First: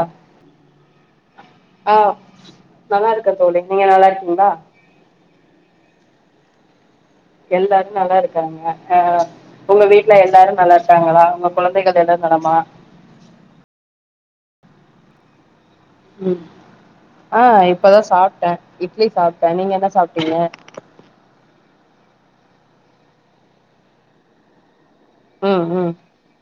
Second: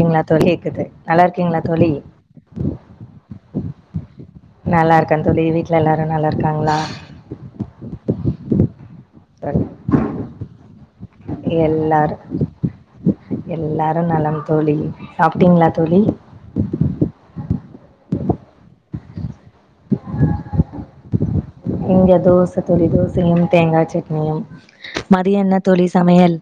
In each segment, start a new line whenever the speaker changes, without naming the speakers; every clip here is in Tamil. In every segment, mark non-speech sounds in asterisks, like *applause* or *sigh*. அ
தோளி கேக்குது நல்லா இருக்கீங்களா தோளி
ஆ நல்லா இருக்கே தோழி நீங்க நல்லா இருக்கீங்களா
நல்லா இருக்க தோழி வீட்டில எல்லாரு நல்லாருக்காங்களா
எல்லாரு நல்லா இருக்காங்க அ
தோழி
உங்க வீட்டுல எல்லாரு நல்லா இருக்காங்களா உங்க கொழந்தைகள் எல்ல
எல்லாரும்
நலமா
எல்லாரும் நலம் தோளி சாப்பிட்டீங்களா தோழி
உம் ஆ இப்பதா சாப்பிட்ட இட்லி சாப்பிட்டே நீங்க என்ன சாப்பிட்டீங்க
இங்க தோசை தோழி தோசையும் தேங்கா சட்னியும் மதிய என்ன
ம்
தோளி
ம்
சமையல்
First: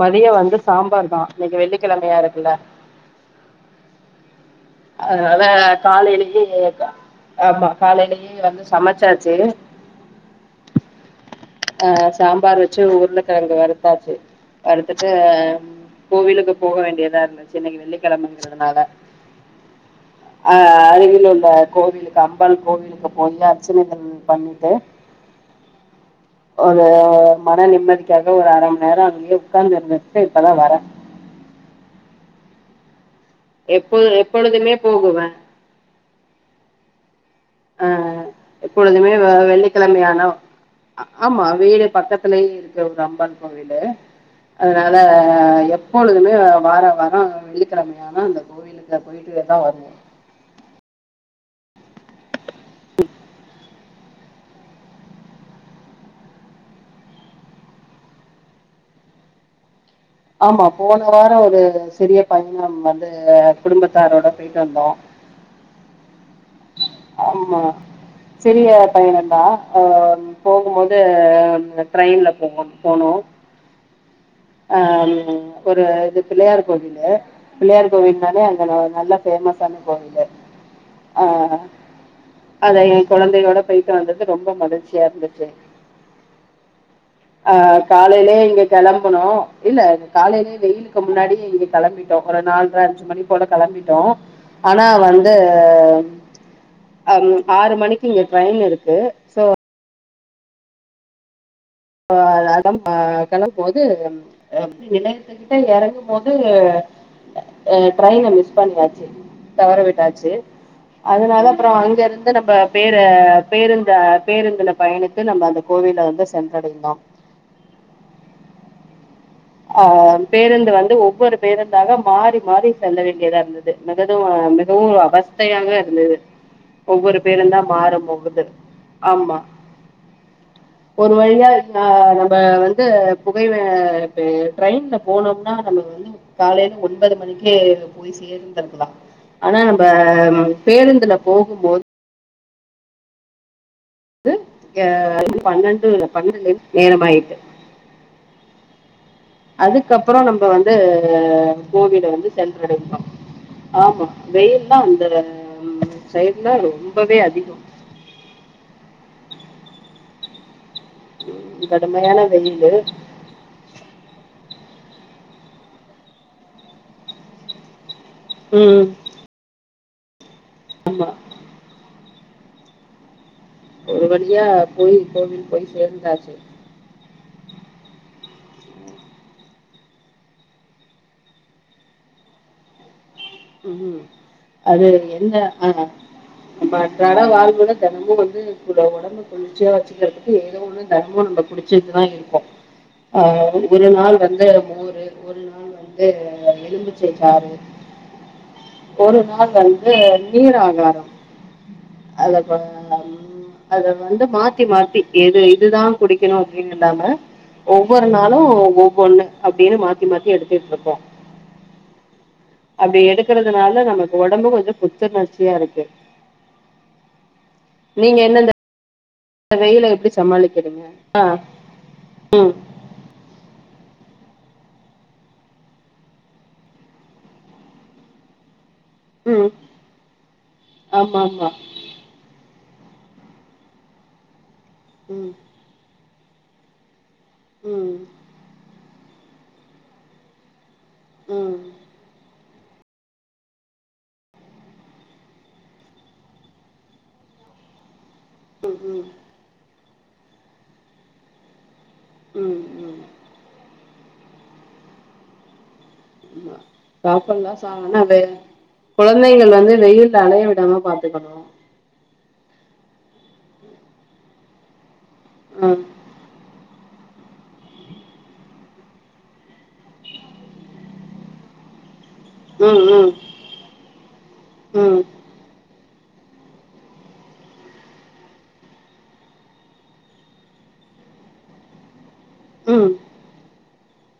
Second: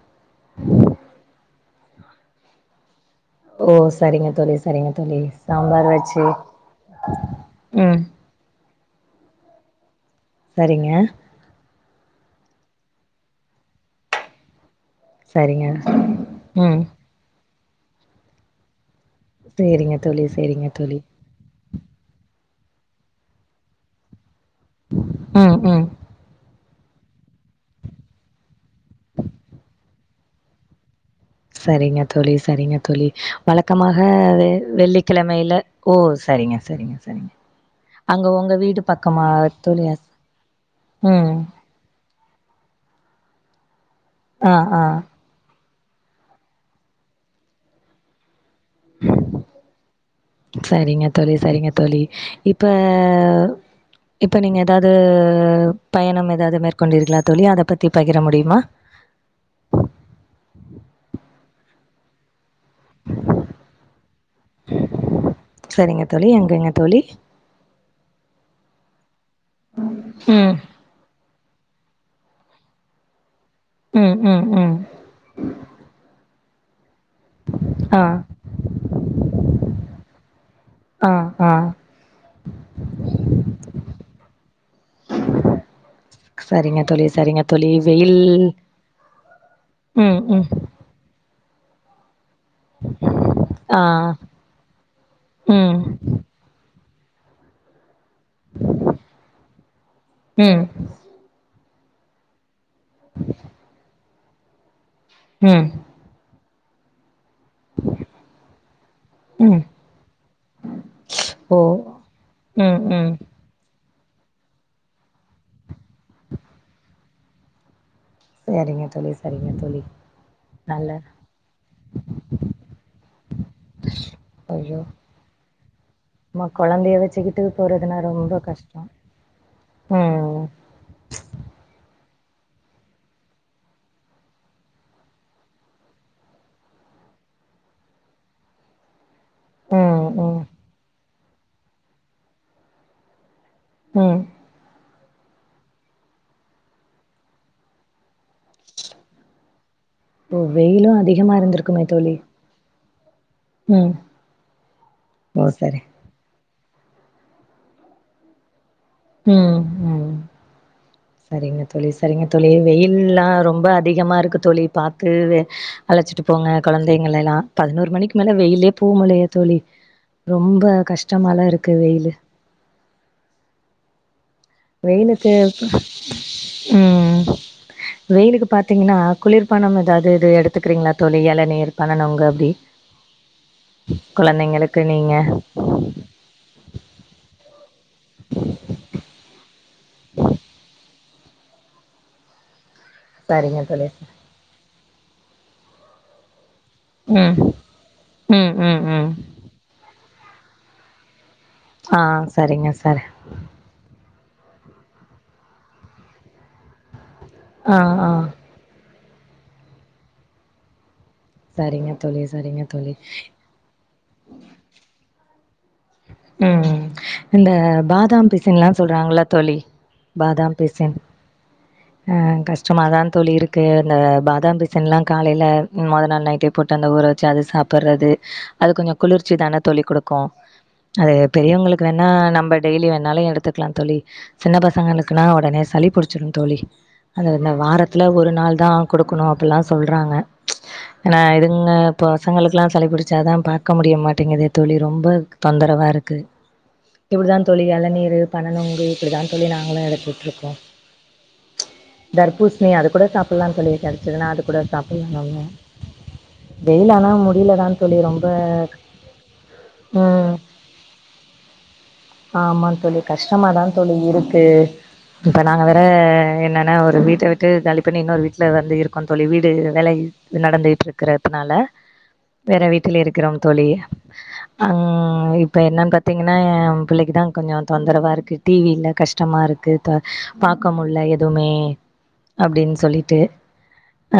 மதியம் வந்து சாம்பார் தான் இன்னைக்கு வெள்ளி கிழமையா இருக்குல்ல
ஓ சரிங்க தோழி சரிங்க தோழி
அதனால
சாம்பார் வச்சு
காலையிலேயே கம் ஆமா
ம்
காலையிலேயே வந்து சமச்சாச்சு
சரிங்க
அஹ் சாம்பார் வச்சு உருளக்கெழங்கு வறுத்தாச்சு வறுத்துட்டு
சரிங்க
கோவிலுக்குப் போக
ம்
வேண்டியதா இருந்தது இன்னக்கி வெள்ளிக்கெழமைங்கிறதுனால
சரிங்க தோழி சரிங்க
அஹ்
தோழி
அருகில் உள்ள கோவிலுக்கா அம்மன் கோவிலுக்கு போய் அர்ச்சனைகள் பண்ணி
உஹம் உஹம்
ஒரு மன நிம்மதிக்காக ஒரு அர மண்ணேரம் அதுலயே உட்கார்ந்து இருந்துச்சிட்டு இப்பதான் வரேன்
சரிங்க தோழி சரிங்க தோழி
எப்போ
வழக்கமாக வெ
எப்பொழுதுமே போகுவேன்
வெள்ளிக்கிழமையில ஓ சரிங்க சரிங்க சரிங்க அங்க
அஹ்
உங்க வீடு
எப்பொழுதுமே
பக்கமா
வெ
தோழி? அஸ்
வெள்ளிக்கிழமையான
ம்.
ஆமா வீடு பக்கத்து த்துலயே இருக்கு ஒரு அம்பன் கோவிலு
ஆ, ஆ.
அதனாலே எப் பொழுதுமே வாரா வாரோ வெள்ளிக்கிழமையான அந்த கோவிலுக்குள்ள போயிட்டுதான் வருவே
சரிங்க தோழி சரிங்க தோழி இப் ப இப்ப நீங்க ஏதாவது பயணம் ஏதாவது மேற்கொண்டீர்களா தோழி அத பத்திப் பகிர முடியுமா
ஆமா போன வாரம் ஒரு சிறிய பயண ம் வந்து குடும்பத்தாரோட போயிட்டு வந்தோ
ங்க தோழி
சிறிய பயண ந்தா அஹ்
ம்.
போகும்போது ட்ரெயின்ல போம்போ போனோம்
உம்
ஆஹ் ம் ஒரு இது பிள்ளயார் கோயில் க்கு பிள்ளையார்
ஆ,
கோவில்னாலே அங்க நல்ல ஃபேமஸான கோவிலு
ஆ, ஆ.
ஆஹ் அத ஏன் கொழந்தைையோட போயிட்டு வந்தது ரொம்ப மகிழ்ச்சியா இருந்துச்சு
சரிங்க தோழி, சரிங்க தோழி.
ஆஹ்
வெயில்
காலையிலயே இங்க கெளம்பனும் இல்ல
ம், ம்.
காலையிலயே வெய்யிலுக்கு முன்னாடி நீங்க கெளம்பி ட்டோ ஒரு நால்ர அஞ்சு மணி போல
ஆ,
கெளம்பிட்டோ ஆனா வந்து
ம்.
அம் ஆறு மணிக் இங்க ட்ரெயின் இருக்கு சோ
ம்
அ அதாத் *unintelligible* கெளம்போது ஏம் நிலயத்து கிட்ட
ம்
எறங்கு போது து அ டிரெய்ன மிஸ் பண்ணியாச்சு
ம்
தவற விட்டாச்சு அதனால
ஓ
அப்பறோ அங்க இருந்து நம்ம
ம்
பேர
ம்
பேருந் த பேருந்துல பயணித்து நம்ப அந்த கோவில்ல வந்து சென் கடைந்தாம்
சேரிங்க தோழி சரிங்க தோழி
ஆ பேருந்து
நல்ல
வந்து ஒவ்வொரு பேருந்தாக மாரி மாரி செல்ல வேண்டியதா இருந்தது மிததவு
ஐயோ
மிகவும் அவஸ்தையாக இருந்தது
நம்ம கொழந்தைய
ஒவ்வொரு
வச்சுக்கிட்டு
பேருந்தா
போறதுனா ரொம்ப
மாறும்போது
கஷ்டோ
ஆமா
ம்
ஒரு வழியா நாங்க இப்ப வந்து புகைல இப்ப ட்ரெயின்ல போனோம்னா நம்ம வந்து காலேயில ஒன்பது மணிக்கே போய் சேந்தர்க்லா அனா நம்ப ம் பேருந்துல போகும்போது
ம்
க்கு எ அதுக்கு பன்னண்டு பன்னண்டு நேரமாயிட்டு அதுக்கப்புறம்
ஓ
நம்ம வந்து
வெயிலு அதிகமா இருந்திருக்குமே
கோவில
தோழி
வந்து சென்றடைக்கிறோம்
ம்
ஆமா வெயில்லா அந்த
ஓ சரி
ம் சைட் ரொம்பவே அதிகோ
ம் ம் சரிங்க
உம்
தோழி
கடுமையான
சரிங்க தோழி
வெயில்
வெயில்லா ரொம்ப அதிகமாருக்கு தோழி பாத்து தெர்ருது அழைச்சிட்டு போங்க கொழந்தைங்கலெல்லா பதினோரு மணிக்கு மேல வெயிலே
ம்
போமுல்லேயே தோழி ரொம்ப கஷ்டமாலாம் இருக்கு வெயிலு
ஒருவழி யா போய்
வெயிலுக்கு
கோவில் போய் சேர்ந்தாச்சு
ம் வெயிலுக்கு பாத்தீங்ன்னா குளிர்பணம் ஏதாவது இது எடுத்துக்குறீங்ளா தோழி எளநீர் பனனொங்கு அப்டி
ம்
குழந்தைங்களுக்கு
அது
நீங்க
என்ன ஆ நம்ப அன்றாட வாழ்வுல தெனமும் வந்து ஒட ஒடம்ப குளிர்ச்சியா வச்சிக்கிறதுக்கு ஏதோ ஒன்னு தெனமும் நம்ம குடிச்சுக்கிட்டு தா இருக்கோ ஆ
சரிங்க தோழி
ஒரு நாள் வந்து மோரு ஒரு நாள் வந்து எலுமிச்சை
ம்
சாறு
ம் ம் ம்
ஒரு நாள் வந்து து நீர் ஆகாரம்
ஆஹ்
அதை
செரிங்க சார்
அதை வந்து மாத்தி மாத்தி எது இதுதா குடிக்கணு அப்டின்னு இல்லாம
ஆ
ஒவ்வொரு
ஆ
நாளு ஒவ்வொ பொண்ணு அப்படின்னு மாத்தி மாத்தி எடுத்துட்டு இருப்போ
சரிங்க தோழி சரிங்க தோழி
எடுக்கிறதுனால நமக்கு உடம்பு கொஞ்சோ புத்துணர்ச்சியா இருக்கு
உம் இந்த
நீங்கள்
பாதாம்
என்ன
பிசின் எல்லா சொல்றாங்கல்ல
இந்த
தோழி
வெயிலை எப்படி
பாதாம்
சமாளிக்கிறீங்க
பிசின்
ஆ
ம் கஷ்டமாதான் தோழி இருக்கு இது அந்த பாதாம் பிசின்லா காலைல மொத நாள் நைட்டே போட்டு அந்த ஊற வெச்சு அது சாப்பிடுறது அது கொஞ்சோ குளிர்ச்சி
ம்
தான தோழி குடுக்கு அது
ஆமாம் ஆமாம்
பெரியவங்களுக்கு வேணா நம்ப டெய்லி வேணாலு எடுத்துக்கலா தோழி சின்ன பசங்களுக்குனா
ம்
உடனே சளி புடிச் சிருந் தோழி அந்த அந்த
ம்
வாரத்துல ஒரு நாள் தா குடுக்கணு அப்டியெல்லா சொல்றாங்க ப்ச் ஆனா
ம்
இதுங்க இப்ப பசங்களுக்கு இப்பெல்லா சளி பிடிச்சாதா பாக்க முடிய மாட்டேங்குதே தோழி ரொம்ப தொந்த ரவா இருக்கு இப்படிதான் தோழி இளநீரு பன நொங்கு
ம்
இப்டிதான் தோழி நாங்களு எடு போட்டு இருக்கோ
ம் ம்
தர்பூசணி அது
ம்
கூட சாப்டலாம் தோழி கிடச்சுதுனா அது கூட சாப்பிடலா அவுங்க
சாப்பில்லா சா
தோழி
ஆனா வெ
ரொம்ப
குழந்தைங்கள் வந்து வெயில்ல அலைய விடாம பாத்துக்கணு
ஆமாந் தோழி கஷ்டமாதான் தோழி இருக்கு இப்ப நாங்க வேற
ம்
என்னன்னா ஒரு அ வீட்ட விட்டு காலி பண்ணி இன்னொரு வீட்ல வந்து இருக்கோ தோழி வீடு வேலை ம் நடந்துகிட்ருக்கிறதுனால வேற
ம்
வீட்டுல
ம்
இருக்குறோம் தோழி
ம்
அங் இப் என்னான் பாத்தீங்கன்னா என் பிள்ளைக்குதான் கொஞ்சம் தொந்தரவா இருக்கு டி வி இல்ல கஷ்டமாருக்கு தா பாக்க முட்ல எதுவுமே
ம்
அப்டின்
ம்
சொல்லிட்டு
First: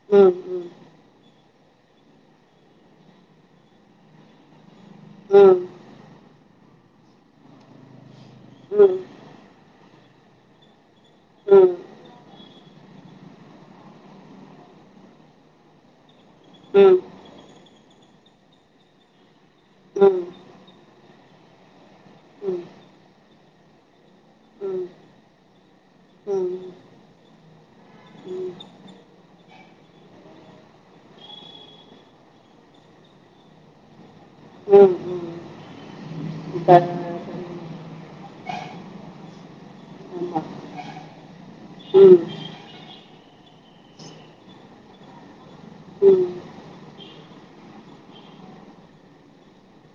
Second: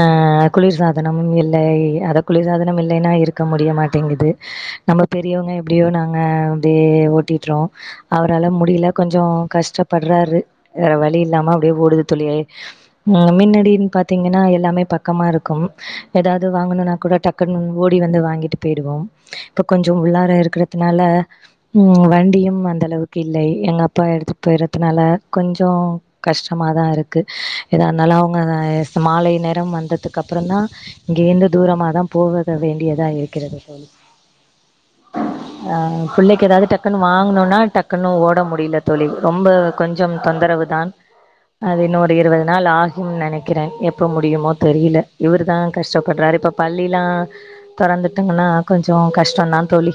அ
ம் ம் ம் ம் ம் ம் ம் ம்
குளிர் சாதனமும் இல் டை அத குளிர்சாதனம் இல்லைன்னா இருக்க முடிய மாட்டேங்கிது நம்ம பெரியவங்க எப்டியோனா அ அப்டே ஓட்டிட்றோ அவரால முடிய்ல கொஞ்சோ கஷ்ட்டபட்றாரு அ வலி இல்லாம அப்டே ஓடுது தோழி அய் மின்னடின் பாத்தீங்கனா எல்லாமே பக்கமா இருக்கும் எதாது வாங்கணுனா கூட டக் கன்னும் ஓடி வந்து வாங்கிட்டு பெய்டுவோ இப்ப கொஞ்சு உள்ளார
ம்
இருக்குற னல ம் வண்டியும் அந்த அளவுக்கு இல்லை எங்க அப்பா எடுத்து போய்றதுனால கொஞ்சோ
ம்
கஷ்டமாதா இருக்கு எதா இர்ந்தாலு அவுங்க மாலை நேரம் வந்ததுக் அப்புறந்தா இங்கேந்து தூரமாதா போவத வேண்டியதா இருக்கிறது தோழி
ம் ம்
அஅ புள்ளைக்கி எதாவ்து
இப்ப
டக்குனு வாங்ணுனா டக்குன்னு ஓட முடில தோழி ரொம்ப கொஞ்சம்
ஆமா
தொந்தரவு தான் அது இன்ன ஒரு
ம்
இருவது நாள் ஆகிம் நெனக்கிற எப்ப முடியுமோ தெரியில இவுருதா
ம் ம்
கஷ்ட்டப்படுறாரு இப்ப பள்ளிலா தொறந்துட்டங்னா கொஞ்சொ கஷ்ட்டந்தா தோழி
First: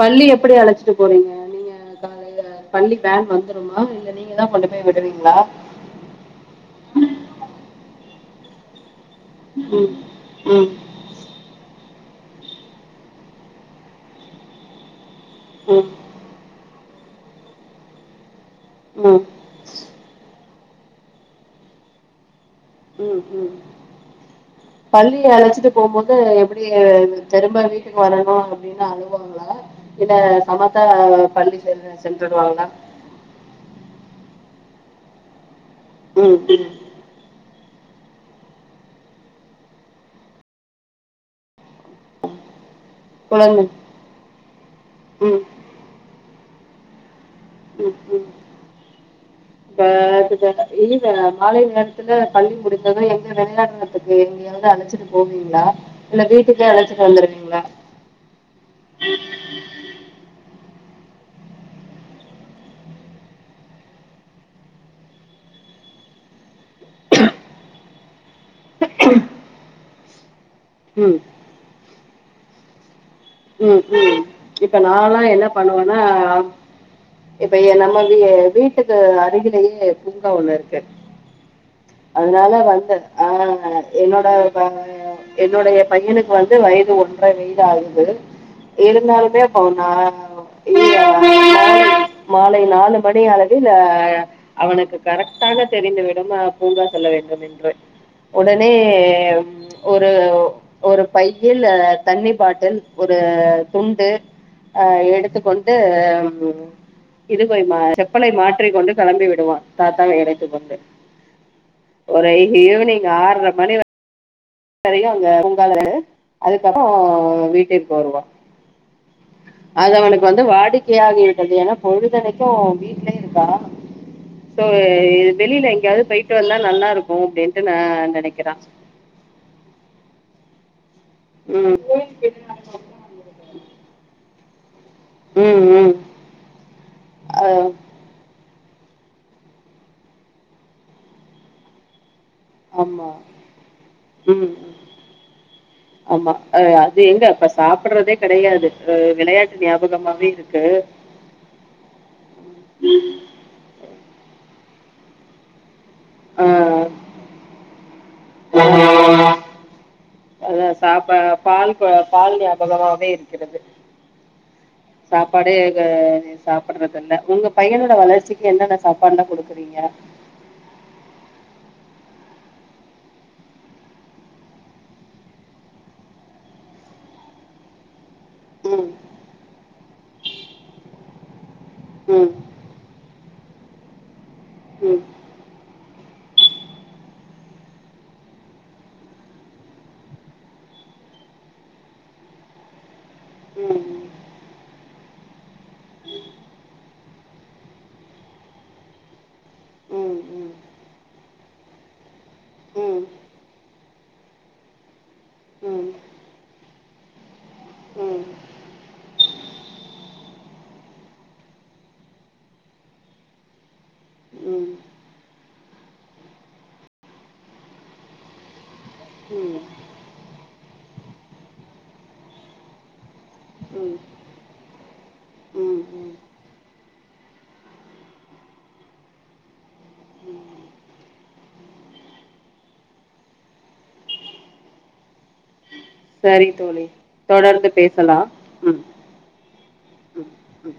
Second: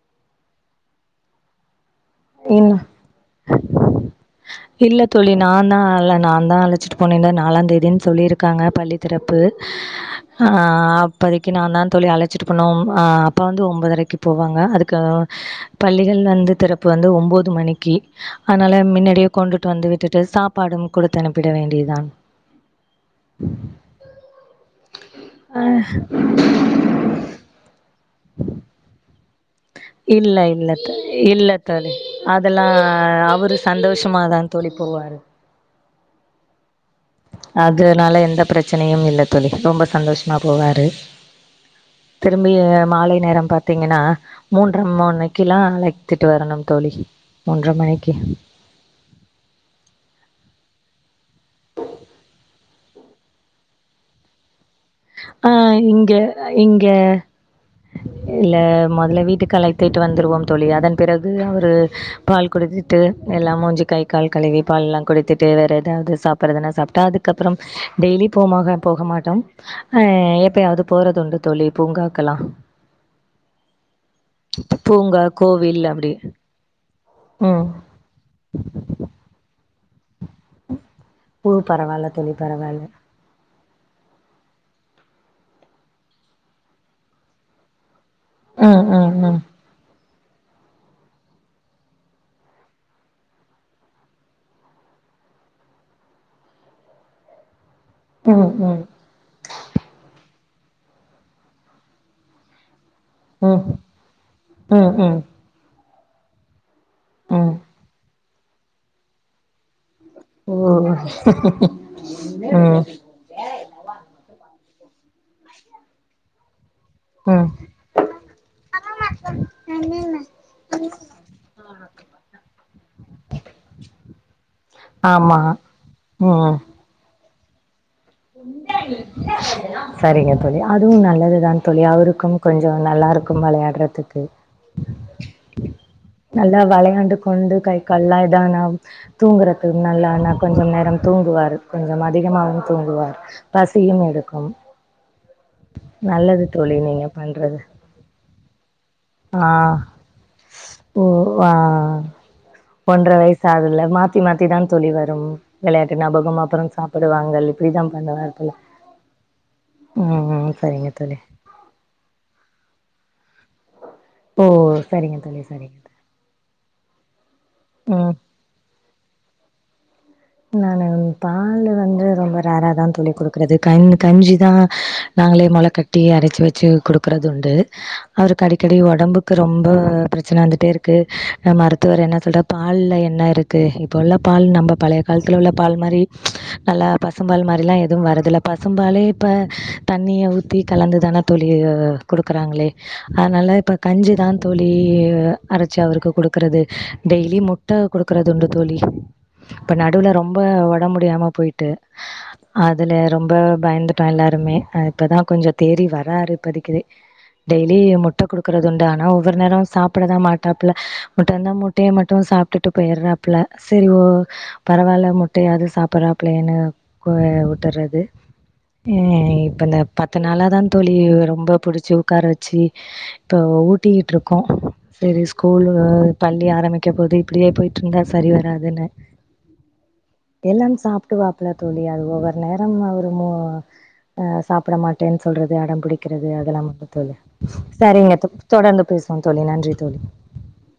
பள்ளி எப்படி அழச்சிட்டு போறீங்க நீங்க காலையில
ன்னா
பள்ளி வேன் வந்துருமா இல்ல நீங்க தான் கொண்டு போய்
இல்ல தோழி
விடுவீங்களா
நாந்தா அல்ல நாந்தா அழச்சிட்டு போனு இந்த நாலாந்தேதின் சொல்லிருக்காங்க பள்ளி திறப்பு
ம்
ஆ
ம்
அப்பதிக் கி நாந்தா தோழி அழச்சிட்டு பொனு அ அப்ப வந்து ஒன்பதரைக்கு போவாங்க அதுக்க
ம்
பள்ளிகள் வந்து திறப் பு வந்து ஒம்போது மணிக்கி அத்னால
ம்
மின்னடியே கொண்டுட்டு வந்து விட்டுட்டு சாப்பாடும் குடுத்து அனுப்பிட வேண்டியதுதா
ம் ம் பள்ளி அழச்சிட்டு போம்போது எப்புடி அ தெரும்ப வீட்டுக் வரணு அப்டின்னு அழு
இல்ல இல்ல்த்த இல்ல
பள்ளி சென்று
தோழி
சென்றுடுவாங்களா
அதல்லா அவுரு சந்தோஷ் டமாதா தோழி போவாரு
ம்
அதுனால எந்த ப்ரச்சனையுமம் இல்ல தோழி ரொம்ப சந்தோஷமா போவாரு திரும்பி மாலை நேரம்
குழந்தை
பாத்தீங்கனா மூன்ற
ம்
மொனைக்கிலா அழைத்திட்டு வரணும் தோழி மூன்ற மணிக்கி
த அதுக்கான இல்லித மாலை நேரத்துல பள்ளி முடிந்தது எங்க வெளையாட்றதுக்கு எங்கயாவ்து அழச்
அ இங்க இங்க
வந்துருவீங்களா
இல்ல மொதல்ல வீட்டுக்கு அலைத்திட்டு வந்துருவோம் தோழி அதன் பிறகு அவுரு பால் குடிச்சிட்டு எல்லா மூஞ்சி கை கால் கழுவி பால்லா குடித்திட்டு வேற எதாவ்து சாப்புற்றதுனா சாப்ட்டு அதுக்கப்புறம் டெய்லி போமாக போக மாட்டான் ஹ எப் பெயாது
ம்
போறதுண்டு தோழி பூங்காக்கலா
உம் உம் இப்ப நாலாம் என்ன
கோவில்
பண்ணுவன்னா
அப்டி. ம்.
இப்பையே நம்ம வீ வீட்டுக்கு அருகிலி யே பூங்கா ஒண்ணு இருக்கு
ஓ! பரவால்ல தோழி,
அதனால
பரவால்ல.
வந்து ஆஹ் என்னோட என்னுடைய பையனுக்கு வந்து வயது ஒன்றரை வயது ஆகுது
ம்,
ஏழு
ம்,
நாள்ல
ம்.
பே பவுனா *inaudible* மாலை நாலு மணி அளவில் அவனுக்கு கரெக்டாக தெரிந்து விடும் பூங்கா செல்ல வேண்டும் என்று
ம்,
உடனே
ம்.
ஒரு ஒரு பையில் தண்ணி பாட்டில் ஒரு அ
ம்
துண்டுஹ
ம் ம்
எடுத்துக்கொண்டு ஆ இது
ம்
போயமா சப்பளை மாற்றிக் கொண்டு கிளம்பி விடுவான் த்தான் இடைத்து
ஓ
கொண்டேன் ஒரு
ம்
ஈவினிங் ஆறரை மணி வரை நெறைய அங்க பொங்கால அதுக்கு அதுக்கப்புறம் வீட்டிற்கு வருவான்
உ
அது அவனுக்கு வந்து வாடிக்கையாகி விட்டது ஏன்னா பொழுதணக்கும் வீட்லயே இருக்கா சோ
ஆமா
வெளியில எங்கேயாவது போயிட்டு வந்தா
ம்
நல்லா இருக்கும் அப்டி ன்டு நா
சரிங்க தோழி அதுவும் நல்லது தான்
ம்
தோழி அவருக்கும் கொஞ்சம் நல்லா இருக்கும் விளையாடுறதுக்கு
ம் ம்
நல்லா விளையாண்டு கொண்டு
அ-
கை கல்லாதானா தூங்குறதுக்கு நல்லானா கொஞ்சம் நேரம் தூங்குவாார் கொஞ்சம் அதிகமா
ஆமா
தூங்குவார் பசியும்
ம்
எடுக்கும்
ஆமா
நல்லது தோழி
ஆஹ் அது எங்க அப்ப சாப்பிடுறதே கிடையாது அஹ் விளையாட்டு
ஆஹ்
ஞாபகமாவே இருக்கு
ஓ ஆஹ் ஒன்றரை வயசு ஆகுதுல மா த்தி மாத்தி தான் தோழி வரும் விளையாட்டு ஞாபகம் அப்புறம்
அஹ்
சாப்படுவாங்க இப்படிதான் தது *unintelligible* ப்பு உம்
அதா சாப்பா பால்கொ பால் ஞாபகமாவே கிறது
ஓ சரிங்க தோழி
சாப்பாடு
சரிங்க
க
தோழி.
சாப்புட்றது இல்ல உங்க பையனோட
ம்
வளர்ச்சிக்கு என்னன்ன சாப்பாட்லா குடுக் செரிங்க
நானு பாலு வந்து ரொம்ப ரேராதா தோழி குடுக்குறது கண் கஞ்சிதா நாங்களே மொள கட்டி அரச்சு வச்சு குடுக்குறது உண்டு அவருக்கு அடிக்கடி
ம்
ஒடம்புக்கு ரொம்ப ப்ரச்சன வந்துட்டேருக்கு அ மருத்துவர் என்ன
ம்
சொல்றா பால்ல என்ன இருக் தே இப்போல்லா பால் நம்ப பழை
ம்
த பால் மாரி நல்லா பசும்பால் மாரிலா எதுவு வரதுல்ல பசும்பாலே இப்ப தண்ணிய ஊத்தி கலந்துதான தோழி குடுக்குறாங்ளே அதனால இப்ப
ம்
கஞ்சிதா தோழி வ அரச்சி அவருக்கு குடுக்குறது டெய்லி முட்ட குடுக்குறதுண்டு தோழி இப்ப நடுவுல
ம்
ரொம்ப
ம்
உடம் முடியாம போயிட்டு அதுல
ம்
ரொம்ப பயந்துட்டோ எல்லாருமே இப்பதா கொஞ்சொ
ம்
தேறி
ம்
வராரு இப்பதிக்கிது டெய்லி முட்ட குடுக்குறதுண்டு ஆனா ஒவ்வொரு நேரமு சாப்புடதா மாட்டாப்ல பட் அனா முட்டய மட்டு சாப்ட்டுட்டு போயறாப்புல செரி ஓ பரவால்ல முட்டையாது சாப்புற்றாப்ளையேனு கோ உட்டற்றது எ
ம் ம்
இப்ப இந்த பத்து நாளா தா தோழி ரொம்ப புடுச்சி உக்கார வச்சி ப்ப ஊட்டிகிட்ருக்கோ செரி ஸ்கூலு
ம் ம்
பள்ளி ஆரமிக்க போது இப்புடியே போயிட்ருந்தா சரி வராதுனு எல்லாம் சாப்ட்டுவாப்ல தோழி அது ஒவ்வொரு நேரம் அவுரு மு அ சாப்புட மாட்டேன் சொல்றது அடம் பிடிக்கிறது
சரி
அதலாம்
தோழி
உண்டு தோலு
தொடர்ந்து பேசலாம்
சரிங்கத்து
ம்
தொடர்ந்து பேஸ்வோம் தோழி நன்றி தோழி
ம் ம்